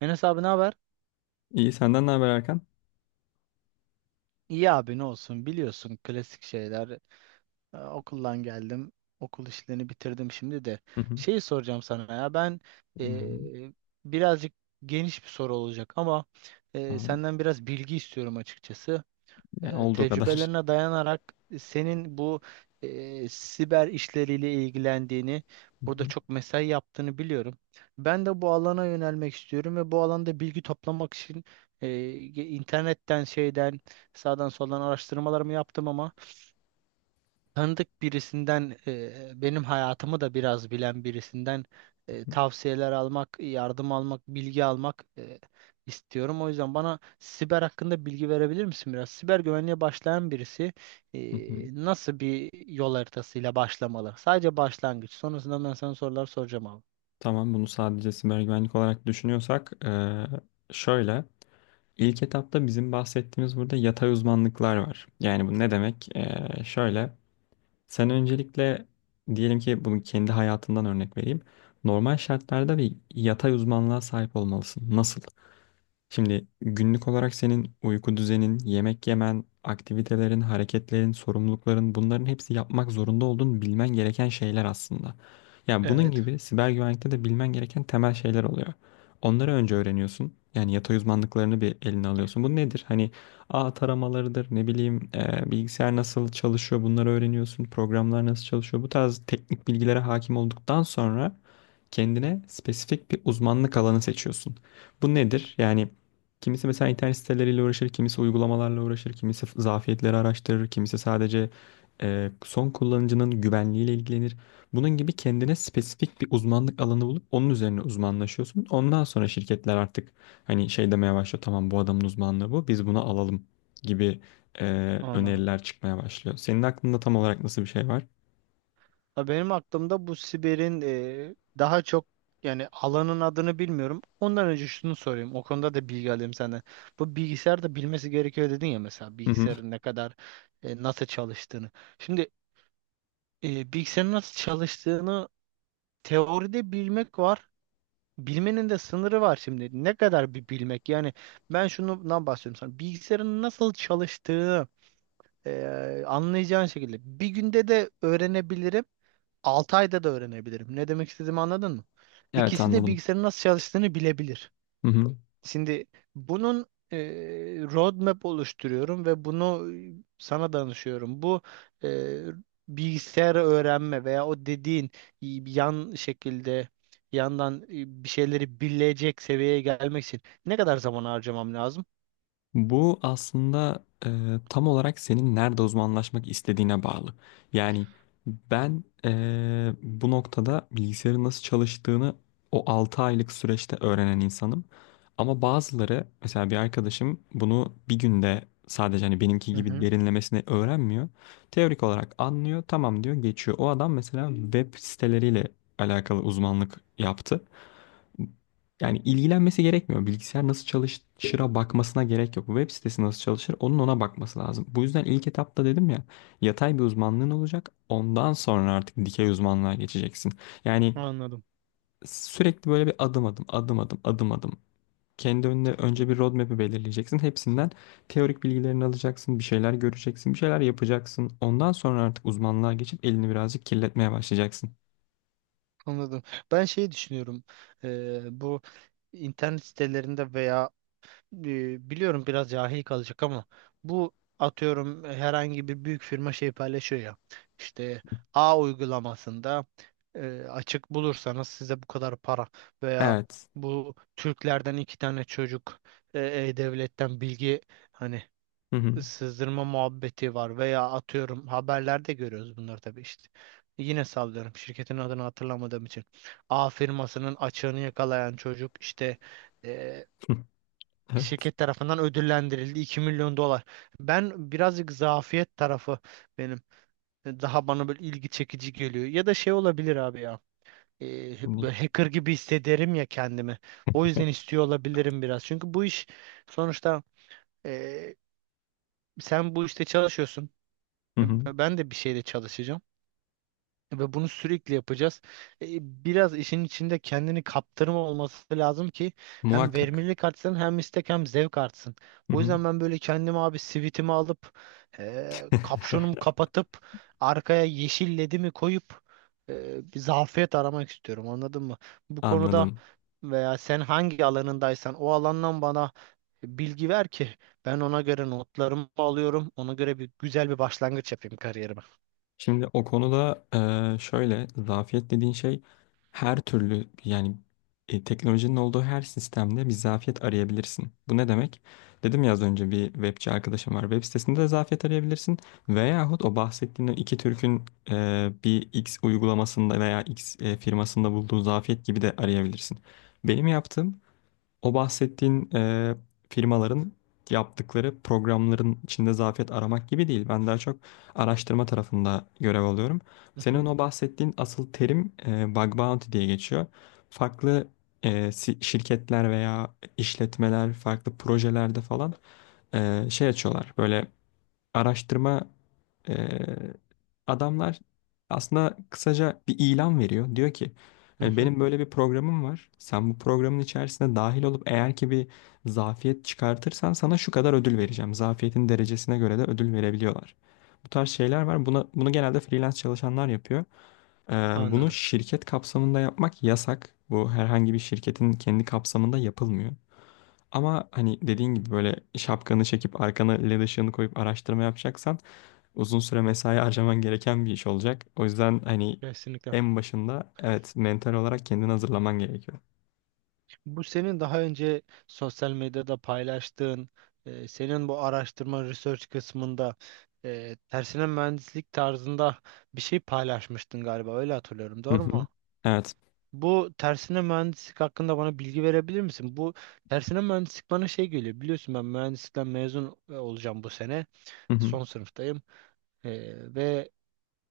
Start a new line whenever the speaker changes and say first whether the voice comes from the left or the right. right: Enes abi, ne haber?
left: İyi senden ne haber Erkan?
right: İyi abi, ne olsun, biliyorsun klasik şeyler. Okuldan geldim. Okul işlerini bitirdim şimdi de.
left: Hı hı.
right: Şeyi soracağım sana ya ben,
left: Dinliyorum.
right: ee, birazcık geniş bir soru olacak ama
left: Tamam.
right: senden biraz bilgi istiyorum açıkçası.
left: Ya, olduğu kadar.
right: Tecrübelerine dayanarak senin bu siber işleriyle ilgilendiğini,
left: Hı
right: burada
left: hı.
right: çok mesai yaptığını biliyorum. Ben de bu alana yönelmek istiyorum ve bu alanda bilgi toplamak için e, internetten şeyden sağdan soldan araştırmalarımı yaptım ama tanıdık birisinden, benim hayatımı da biraz bilen birisinden tavsiyeler almak, yardım almak, bilgi almak istiyorum. O yüzden bana siber hakkında bilgi verebilir misin biraz? Siber güvenliğe başlayan birisi
left: Hı hı.
right: nasıl bir yol haritasıyla başlamalı? Sadece başlangıç. Sonrasında ben sana sorular soracağım abi.
left: Tamam, bunu sadece siber güvenlik olarak düşünüyorsak şöyle, ilk etapta bizim bahsettiğimiz burada yatay uzmanlıklar var. Yani bu ne demek? Şöyle sen öncelikle diyelim ki bunu kendi hayatından örnek vereyim. Normal şartlarda bir yatay uzmanlığa sahip olmalısın. Nasıl? Şimdi günlük olarak senin uyku düzenin, yemek yemen, aktivitelerin, hareketlerin, sorumlulukların, bunların hepsi yapmak zorunda olduğun, bilmen gereken şeyler aslında. Yani bunun
right: Evet,
left: gibi siber güvenlikte de bilmen gereken temel şeyler oluyor. Onları önce öğreniyorsun. Yani yatay uzmanlıklarını bir eline alıyorsun. Bu nedir? Hani ağ taramalarıdır, ne bileyim bilgisayar nasıl çalışıyor, bunları öğreniyorsun. Programlar nasıl çalışıyor. Bu tarz teknik bilgilere hakim olduktan sonra kendine spesifik bir uzmanlık alanı seçiyorsun. Bu nedir? Yani kimisi mesela internet siteleriyle uğraşır, kimisi uygulamalarla uğraşır, kimisi zafiyetleri araştırır, kimisi sadece son kullanıcının güvenliğiyle ilgilenir. Bunun gibi kendine spesifik bir uzmanlık alanı bulup onun üzerine uzmanlaşıyorsun. Ondan sonra şirketler artık hani şey demeye başlıyor, tamam bu adamın uzmanlığı bu, biz bunu alalım gibi e,
right: anladım.
left: öneriler çıkmaya başlıyor. Senin aklında tam olarak nasıl bir şey var?
right: Ha, benim aklımda bu Siber'in daha çok, yani alanın adını bilmiyorum. Ondan önce şunu sorayım. O konuda da bilgi alayım senden. Bu bilgisayar da bilmesi gerekiyor dedin ya, mesela
left: Hı hı.
right: bilgisayarın ne kadar, nasıl çalıştığını. Şimdi bilgisayarın nasıl çalıştığını teoride bilmek var. Bilmenin de sınırı var şimdi. Ne kadar bir bilmek? Yani ben şundan bahsediyorum sana. Bilgisayarın nasıl çalıştığını anlayacağın şekilde bir günde de öğrenebilirim. 6 ayda da öğrenebilirim. Ne demek istediğimi anladın mı?
left: Evet,
right: İkisi de
left: anladım.
right: bilgisayarın nasıl çalıştığını bilebilir.
left: Hı hı.
right: Şimdi bunun roadmap oluşturuyorum ve bunu sana danışıyorum. Bu e, bilgisayarı öğrenme veya o dediğin yan şekilde, yandan bir şeyleri bilecek seviyeye gelmek için ne kadar zaman harcamam lazım?
left: Bu aslında tam olarak senin nerede uzmanlaşmak istediğine bağlı. Yani ben bu noktada bilgisayarın nasıl çalıştığını o 6 aylık süreçte öğrenen insanım. Ama bazıları, mesela bir arkadaşım, bunu bir günde sadece hani benimki
right: Hı
left: gibi
right: hı.
left: derinlemesine öğrenmiyor. Teorik olarak anlıyor, tamam diyor, geçiyor. O adam mesela web siteleriyle alakalı uzmanlık yaptı. Yani ilgilenmesi gerekmiyor. Bilgisayar nasıl çalışır'a bakmasına gerek yok. Web sitesi nasıl çalışır, onun ona bakması lazım. Bu yüzden ilk etapta dedim ya, yatay bir uzmanlığın olacak. Ondan sonra artık dikey uzmanlığa geçeceksin. Yani
right: Anladım.
left: sürekli böyle bir adım adım adım adım adım adım. Kendi önüne önce bir roadmap'i belirleyeceksin. Hepsinden teorik bilgilerini alacaksın. Bir şeyler göreceksin. Bir şeyler yapacaksın. Ondan sonra artık uzmanlığa geçip elini birazcık kirletmeye başlayacaksın.
right: Anladım. Ben şey düşünüyorum. Bu internet sitelerinde veya, biliyorum biraz cahil kalacak ama, bu atıyorum herhangi bir büyük firma şey paylaşıyor ya, işte A uygulamasında açık bulursanız size bu kadar para veya
left: Evet.
right: bu Türklerden iki tane çocuk e, e-devletten bilgi, hani
left: Hı hı.
right: sızdırma muhabbeti var veya atıyorum haberlerde görüyoruz bunları tabii işte. Yine sallıyorum şirketin adını hatırlamadığım için. A firmasının açığını yakalayan çocuk işte
left: Evet.
right: şirket tarafından ödüllendirildi 2 milyon dolar. Ben birazcık zafiyet tarafı, benim daha bana böyle ilgi çekici geliyor. Ya da şey olabilir abi ya.
left: Hı
right: Böyle hacker gibi hissederim ya kendimi. O yüzden istiyor olabilirim biraz. Çünkü bu iş sonuçta, e, sen bu işte çalışıyorsun.
left: hı.
right: E, ben de bir şeyde çalışacağım. Ve bunu sürekli yapacağız. E, Biraz işin içinde kendini kaptırma olması lazım ki hem
left: Muhakkak.
right: verimlilik artsın, hem istek, hem zevk artsın.
left: Hı
right: O
left: hı.
right: yüzden ben böyle kendimi abi sivitimi alıp kapşonumu kapatıp arkaya yeşil ledimi koyup bir zafiyet aramak istiyorum, anladın mı? Bu konuda
left: Anladım.
right: veya sen hangi alanındaysan o alandan bana bilgi ver ki ben ona göre notlarımı alıyorum. Ona göre bir güzel bir başlangıç yapayım kariyerime.
left: Şimdi o konuda şöyle, zafiyet dediğin şey her türlü. Yani teknolojinin olduğu her sistemde bir zafiyet arayabilirsin. Bu ne demek? Dedim ya az önce, bir webçi arkadaşım var. Web sitesinde de zafiyet arayabilirsin. Veyahut o bahsettiğin o iki Türk'ün bir X uygulamasında veya X firmasında bulduğu zafiyet gibi de arayabilirsin. Benim yaptığım, o bahsettiğin firmaların yaptıkları programların içinde zafiyet aramak gibi değil. Ben daha çok araştırma tarafında görev alıyorum.
right: Hı hı,
left: Senin o bahsettiğin asıl terim bug bounty diye geçiyor. Farklı şirketler veya işletmeler farklı projelerde falan şey açıyorlar. Böyle araştırma eee, adamlar aslında kısaca bir ilan veriyor. Diyor ki
right: hı
left: hani,
right: hı,
left: benim böyle bir programım var. Sen bu programın içerisine dahil olup eğer ki bir zafiyet çıkartırsan sana şu kadar ödül vereceğim. Zafiyetin derecesine göre de ödül verebiliyorlar. Bu tarz şeyler var. Buna, bunu genelde freelance çalışanlar yapıyor. Bunu
right: anladım.
left: şirket kapsamında yapmak yasak. Bu herhangi bir şirketin kendi kapsamında yapılmıyor. Ama hani dediğin gibi böyle şapkanı çekip arkana led ışığını koyup araştırma yapacaksan, uzun süre mesai harcaman gereken bir iş olacak. O yüzden hani
right: Kesinlikle.
left: en başında, evet, mental olarak kendini hazırlaman gerekiyor.
right: Bu senin daha önce sosyal medyada paylaştığın, senin bu araştırma research kısmında tersine mühendislik tarzında bir şey paylaşmıştın galiba. Öyle hatırlıyorum.
left: Hı
right: Doğru
left: hı.
right: mu?
left: Evet.
right: Bu tersine mühendislik hakkında bana bilgi verebilir misin? Bu tersine mühendislik bana şey geliyor. Biliyorsun ben mühendislikten mezun olacağım bu sene.
left: Hı hı.
right: Son sınıftayım. E, ve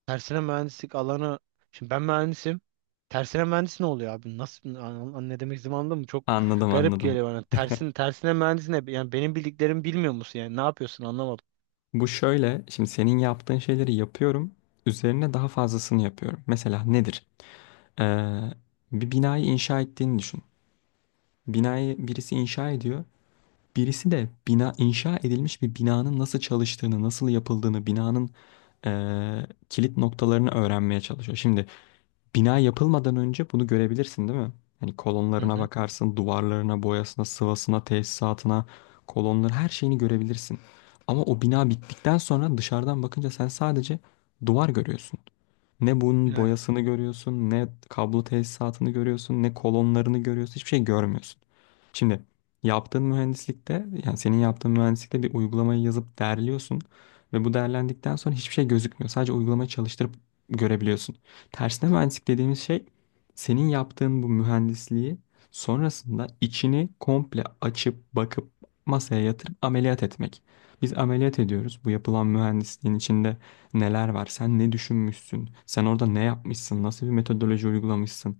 right: tersine mühendislik alanı. Şimdi ben mühendisim. Tersine mühendis ne oluyor abi? Nasıl ne demek istediğimi anladın mı? Çok
left: Anladım,
right: garip
left: anladım.
right: geliyor bana. Tersine mühendis ne? Yani benim bildiklerimi bilmiyor musun yani? Ne yapıyorsun, anlamadım.
left: Bu şöyle, şimdi senin yaptığın şeyleri yapıyorum. Üzerine daha fazlasını yapıyorum. Mesela nedir? Ee, bir binayı inşa ettiğini düşün. Binayı birisi inşa ediyor. Birisi de bina inşa edilmiş bir binanın nasıl çalıştığını, nasıl yapıldığını, binanın kilit noktalarını öğrenmeye çalışıyor. Şimdi bina yapılmadan önce bunu görebilirsin, değil mi? Hani
right: Hı
left: kolonlarına
right: hı.
left: bakarsın, duvarlarına, boyasına, sıvasına, tesisatına, kolonların her şeyini görebilirsin. Ama o bina bittikten sonra dışarıdan bakınca sen sadece duvar görüyorsun. Ne bunun
right: Yani
left: boyasını görüyorsun, ne kablo tesisatını görüyorsun, ne kolonlarını görüyorsun. Hiçbir şey görmüyorsun. Şimdi yaptığın mühendislikte, yani senin yaptığın mühendislikte, bir uygulamayı yazıp derliyorsun ve bu derlendikten sonra hiçbir şey gözükmüyor. Sadece uygulamayı çalıştırıp görebiliyorsun. Tersine mühendislik dediğimiz şey, senin yaptığın bu mühendisliği sonrasında içini komple açıp bakıp masaya yatırıp ameliyat etmek. Biz ameliyat ediyoruz: bu yapılan mühendisliğin içinde neler var, sen ne düşünmüşsün, sen orada ne yapmışsın, nasıl bir metodoloji uygulamışsın,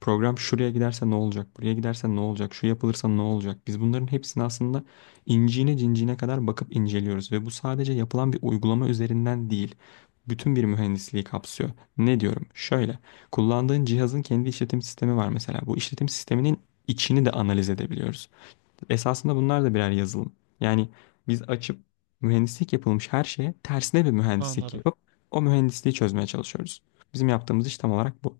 left: program şuraya giderse ne olacak, buraya giderse ne olacak, şu yapılırsa ne olacak. Biz bunların hepsini aslında inciğine cinciğine kadar bakıp inceliyoruz, ve bu sadece yapılan bir uygulama üzerinden değil. Bütün bir mühendisliği kapsıyor. Ne diyorum? Şöyle, kullandığın cihazın kendi işletim sistemi var mesela. Bu işletim sisteminin içini de analiz edebiliyoruz. Esasında bunlar da birer yazılım. Yani biz açıp mühendislik yapılmış her şeye tersine bir mühendislik
right: anladım.
left: yapıp o mühendisliği çözmeye çalışıyoruz. Bizim yaptığımız iş tam olarak bu.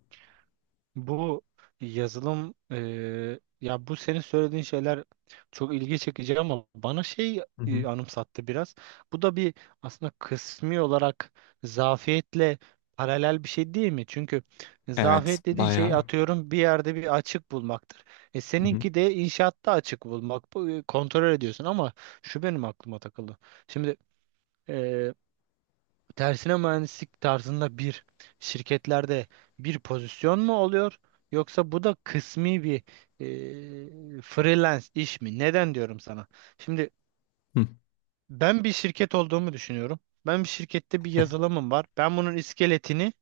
right: Bu yazılım, ya bu senin söylediğin şeyler çok ilgi çekici ama bana şey
left: Hı hı.
right: anımsattı biraz. Bu da bir, aslında kısmi olarak zafiyetle paralel bir şey değil mi? Çünkü
left: Evet,
right: zafiyet dediğin şey
left: bayağı.
right: atıyorum bir yerde bir açık bulmaktır. E
left: Hı hı.
right: seninki de inşaatta açık bulmak. Bu, kontrol ediyorsun ama şu benim aklıma takıldı. Şimdi tersine mühendislik tarzında bir, şirketlerde bir pozisyon mu oluyor, yoksa bu da kısmi bir freelance iş mi? Neden diyorum sana? Şimdi
left: Hı.
right: ben bir şirket olduğumu düşünüyorum. Ben bir şirkette bir yazılımım var. Ben bunun iskeletini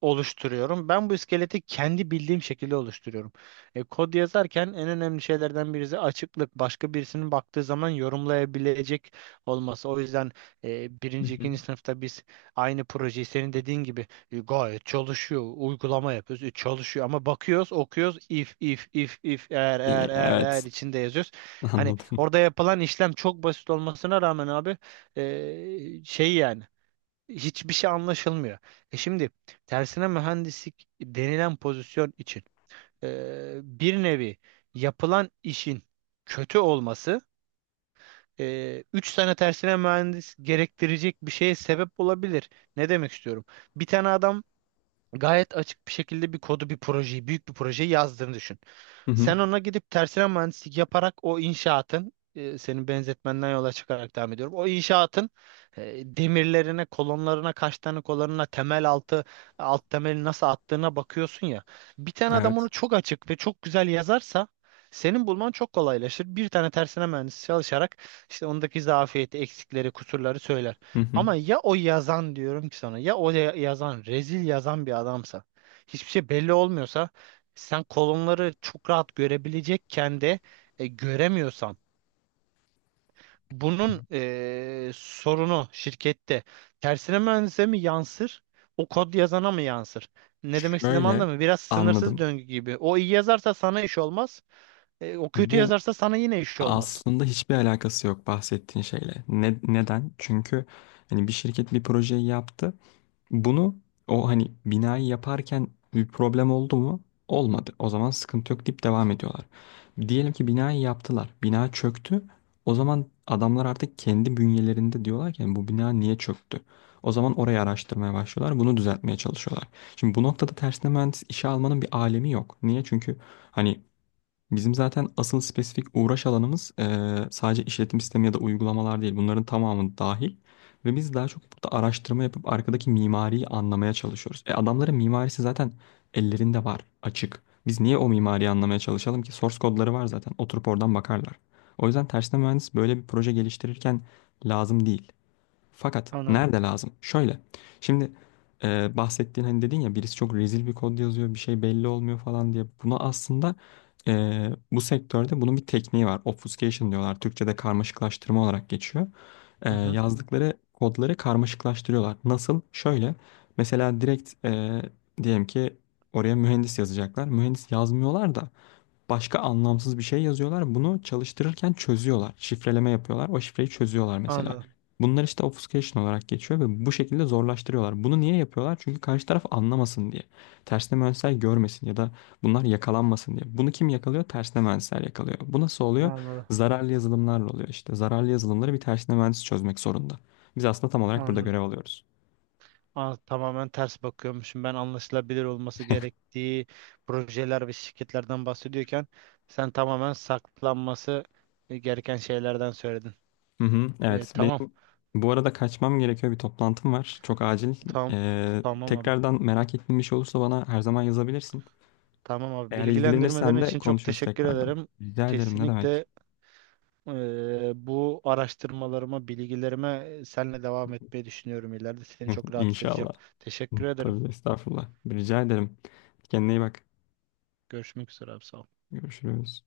right: oluşturuyorum. Ben bu iskeleti kendi bildiğim şekilde oluşturuyorum. E, kod yazarken en önemli şeylerden birisi açıklık. Başka birisinin baktığı zaman yorumlayabilecek olması. O yüzden
left: Hı
right: birinci,
left: hı.
right: ikinci sınıfta biz aynı projeyi senin dediğin gibi, gayet çalışıyor, uygulama yapıyoruz, çalışıyor ama bakıyoruz, okuyoruz, if, if, if, if, eğer,
left: İyi,
right: eğer, eğer, eğer
left: evet,
right: içinde yazıyoruz. Hani
left: anladım.
right: orada yapılan işlem çok basit olmasına rağmen abi, şey yani hiçbir şey anlaşılmıyor. E şimdi tersine mühendislik denilen pozisyon için bir nevi yapılan işin kötü olması üç tane tersine mühendis gerektirecek bir şeye sebep olabilir. Ne demek istiyorum? Bir tane adam gayet açık bir şekilde bir kodu, bir projeyi, büyük bir projeyi yazdığını düşün.
left: Hı hı.
right: Sen ona gidip tersine mühendislik yaparak o inşaatın, senin benzetmenden yola çıkarak devam ediyorum. O inşaatın demirlerine, kolonlarına, kaç tane kolonuna, temel altı, alt temeli nasıl attığına bakıyorsun ya. Bir tane adam onu
left: Evet.
right: çok açık ve çok güzel yazarsa senin bulman çok kolaylaşır. Bir tane tersine mühendis çalışarak işte ondaki zafiyeti, eksikleri, kusurları söyler.
left: Hı hı.
right: Ama ya o yazan, diyorum ki sana, ya yazan rezil yazan bir adamsa, hiçbir şey belli olmuyorsa, sen kolonları çok rahat görebilecekken de göremiyorsan bunun sorunu şirkette tersine mühendise mi yansır, o kod yazana mı yansır? Ne demek istediğimi
left: Şöyle,
right: anladın mı? Biraz sınırsız
left: anladım.
right: döngü gibi. O iyi yazarsa sana iş olmaz. O kötü
left: Bu
right: yazarsa sana yine iş olmaz.
left: aslında hiçbir alakası yok bahsettiğin şeyle. Ne, neden? Çünkü hani bir şirket bir projeyi yaptı. Bunu, o hani binayı yaparken, bir problem oldu mu? Olmadı. O zaman sıkıntı yok deyip devam ediyorlar. Diyelim ki binayı yaptılar. Bina çöktü. O zaman adamlar artık kendi bünyelerinde diyorlar ki, "Yani bu bina niye çöktü?" O zaman orayı araştırmaya başlıyorlar. Bunu düzeltmeye çalışıyorlar. Şimdi bu noktada tersine mühendis işe almanın bir alemi yok. Niye? Çünkü hani bizim zaten asıl spesifik uğraş alanımız sadece işletim sistemi ya da uygulamalar değil. Bunların tamamı dahil. Ve biz daha çok burada araştırma yapıp arkadaki mimariyi anlamaya çalışıyoruz. E, adamların mimarisi zaten ellerinde var, açık. Biz niye o mimariyi anlamaya çalışalım ki? Source kodları var zaten. Oturup oradan bakarlar. O yüzden tersine mühendis böyle bir proje geliştirirken lazım değil. Fakat
right: Anladım.
left: nerede lazım? Şöyle. Şimdi bahsettiğin, hani dedin ya birisi çok rezil bir kod yazıyor, bir şey belli olmuyor falan diye. Buna aslında bu sektörde bunun bir tekniği var. Obfuscation diyorlar. Türkçe'de karmaşıklaştırma olarak geçiyor. E,
right: Hı hı.
left: yazdıkları kodları karmaşıklaştırıyorlar. Nasıl? Şöyle. Mesela direkt diyelim ki oraya mühendis yazacaklar. Mühendis yazmıyorlar da başka anlamsız bir şey yazıyorlar. Bunu çalıştırırken çözüyorlar. Şifreleme yapıyorlar. O şifreyi çözüyorlar mesela.
right: Anladım.
left: Bunlar işte obfuscation olarak geçiyor ve bu şekilde zorlaştırıyorlar. Bunu niye yapıyorlar? Çünkü karşı taraf anlamasın diye. Tersine mühendisler görmesin ya da bunlar yakalanmasın diye. Bunu kim yakalıyor? Tersine mühendisler yakalıyor. Bu nasıl oluyor?
right: Anladım.
left: Zararlı yazılımlarla oluyor işte. Zararlı yazılımları bir tersine mühendis çözmek zorunda. Biz aslında tam olarak burada
right: Anladım.
left: görev alıyoruz.
right: Aa, tamamen ters bakıyormuşum. Ben anlaşılabilir olması gerektiği projeler ve şirketlerden bahsediyorken sen tamamen saklanması gereken şeylerden söyledin.
left: Hı hı,
right: E,
left: evet.
right: tamam,
left: Benim bu arada kaçmam gerekiyor. Bir toplantım var. Çok acil.
right: tamam,
left: Ee,
right: tamam abi.
left: tekrardan merak ettiğin bir şey olursa bana her zaman yazabilirsin.
right: Tamam abi.
left: Eğer
right: Bilgilendirmelerin
left: ilgilenirsen de
right: için çok
left: konuşuruz
right: teşekkür
left: tekrardan.
right: ederim.
left: Rica ederim. Ne demek?
right: Kesinlikle bu araştırmalarıma, bilgilerime senle devam etmeyi düşünüyorum ileride. Seni çok rahatsız edeceğim.
left: İnşallah.
right: Teşekkür ederim.
left: Tabii estağfurullah. Rica ederim. Kendine iyi bak.
right: Görüşmek üzere abi. Sağ ol.
left: Görüşürüz.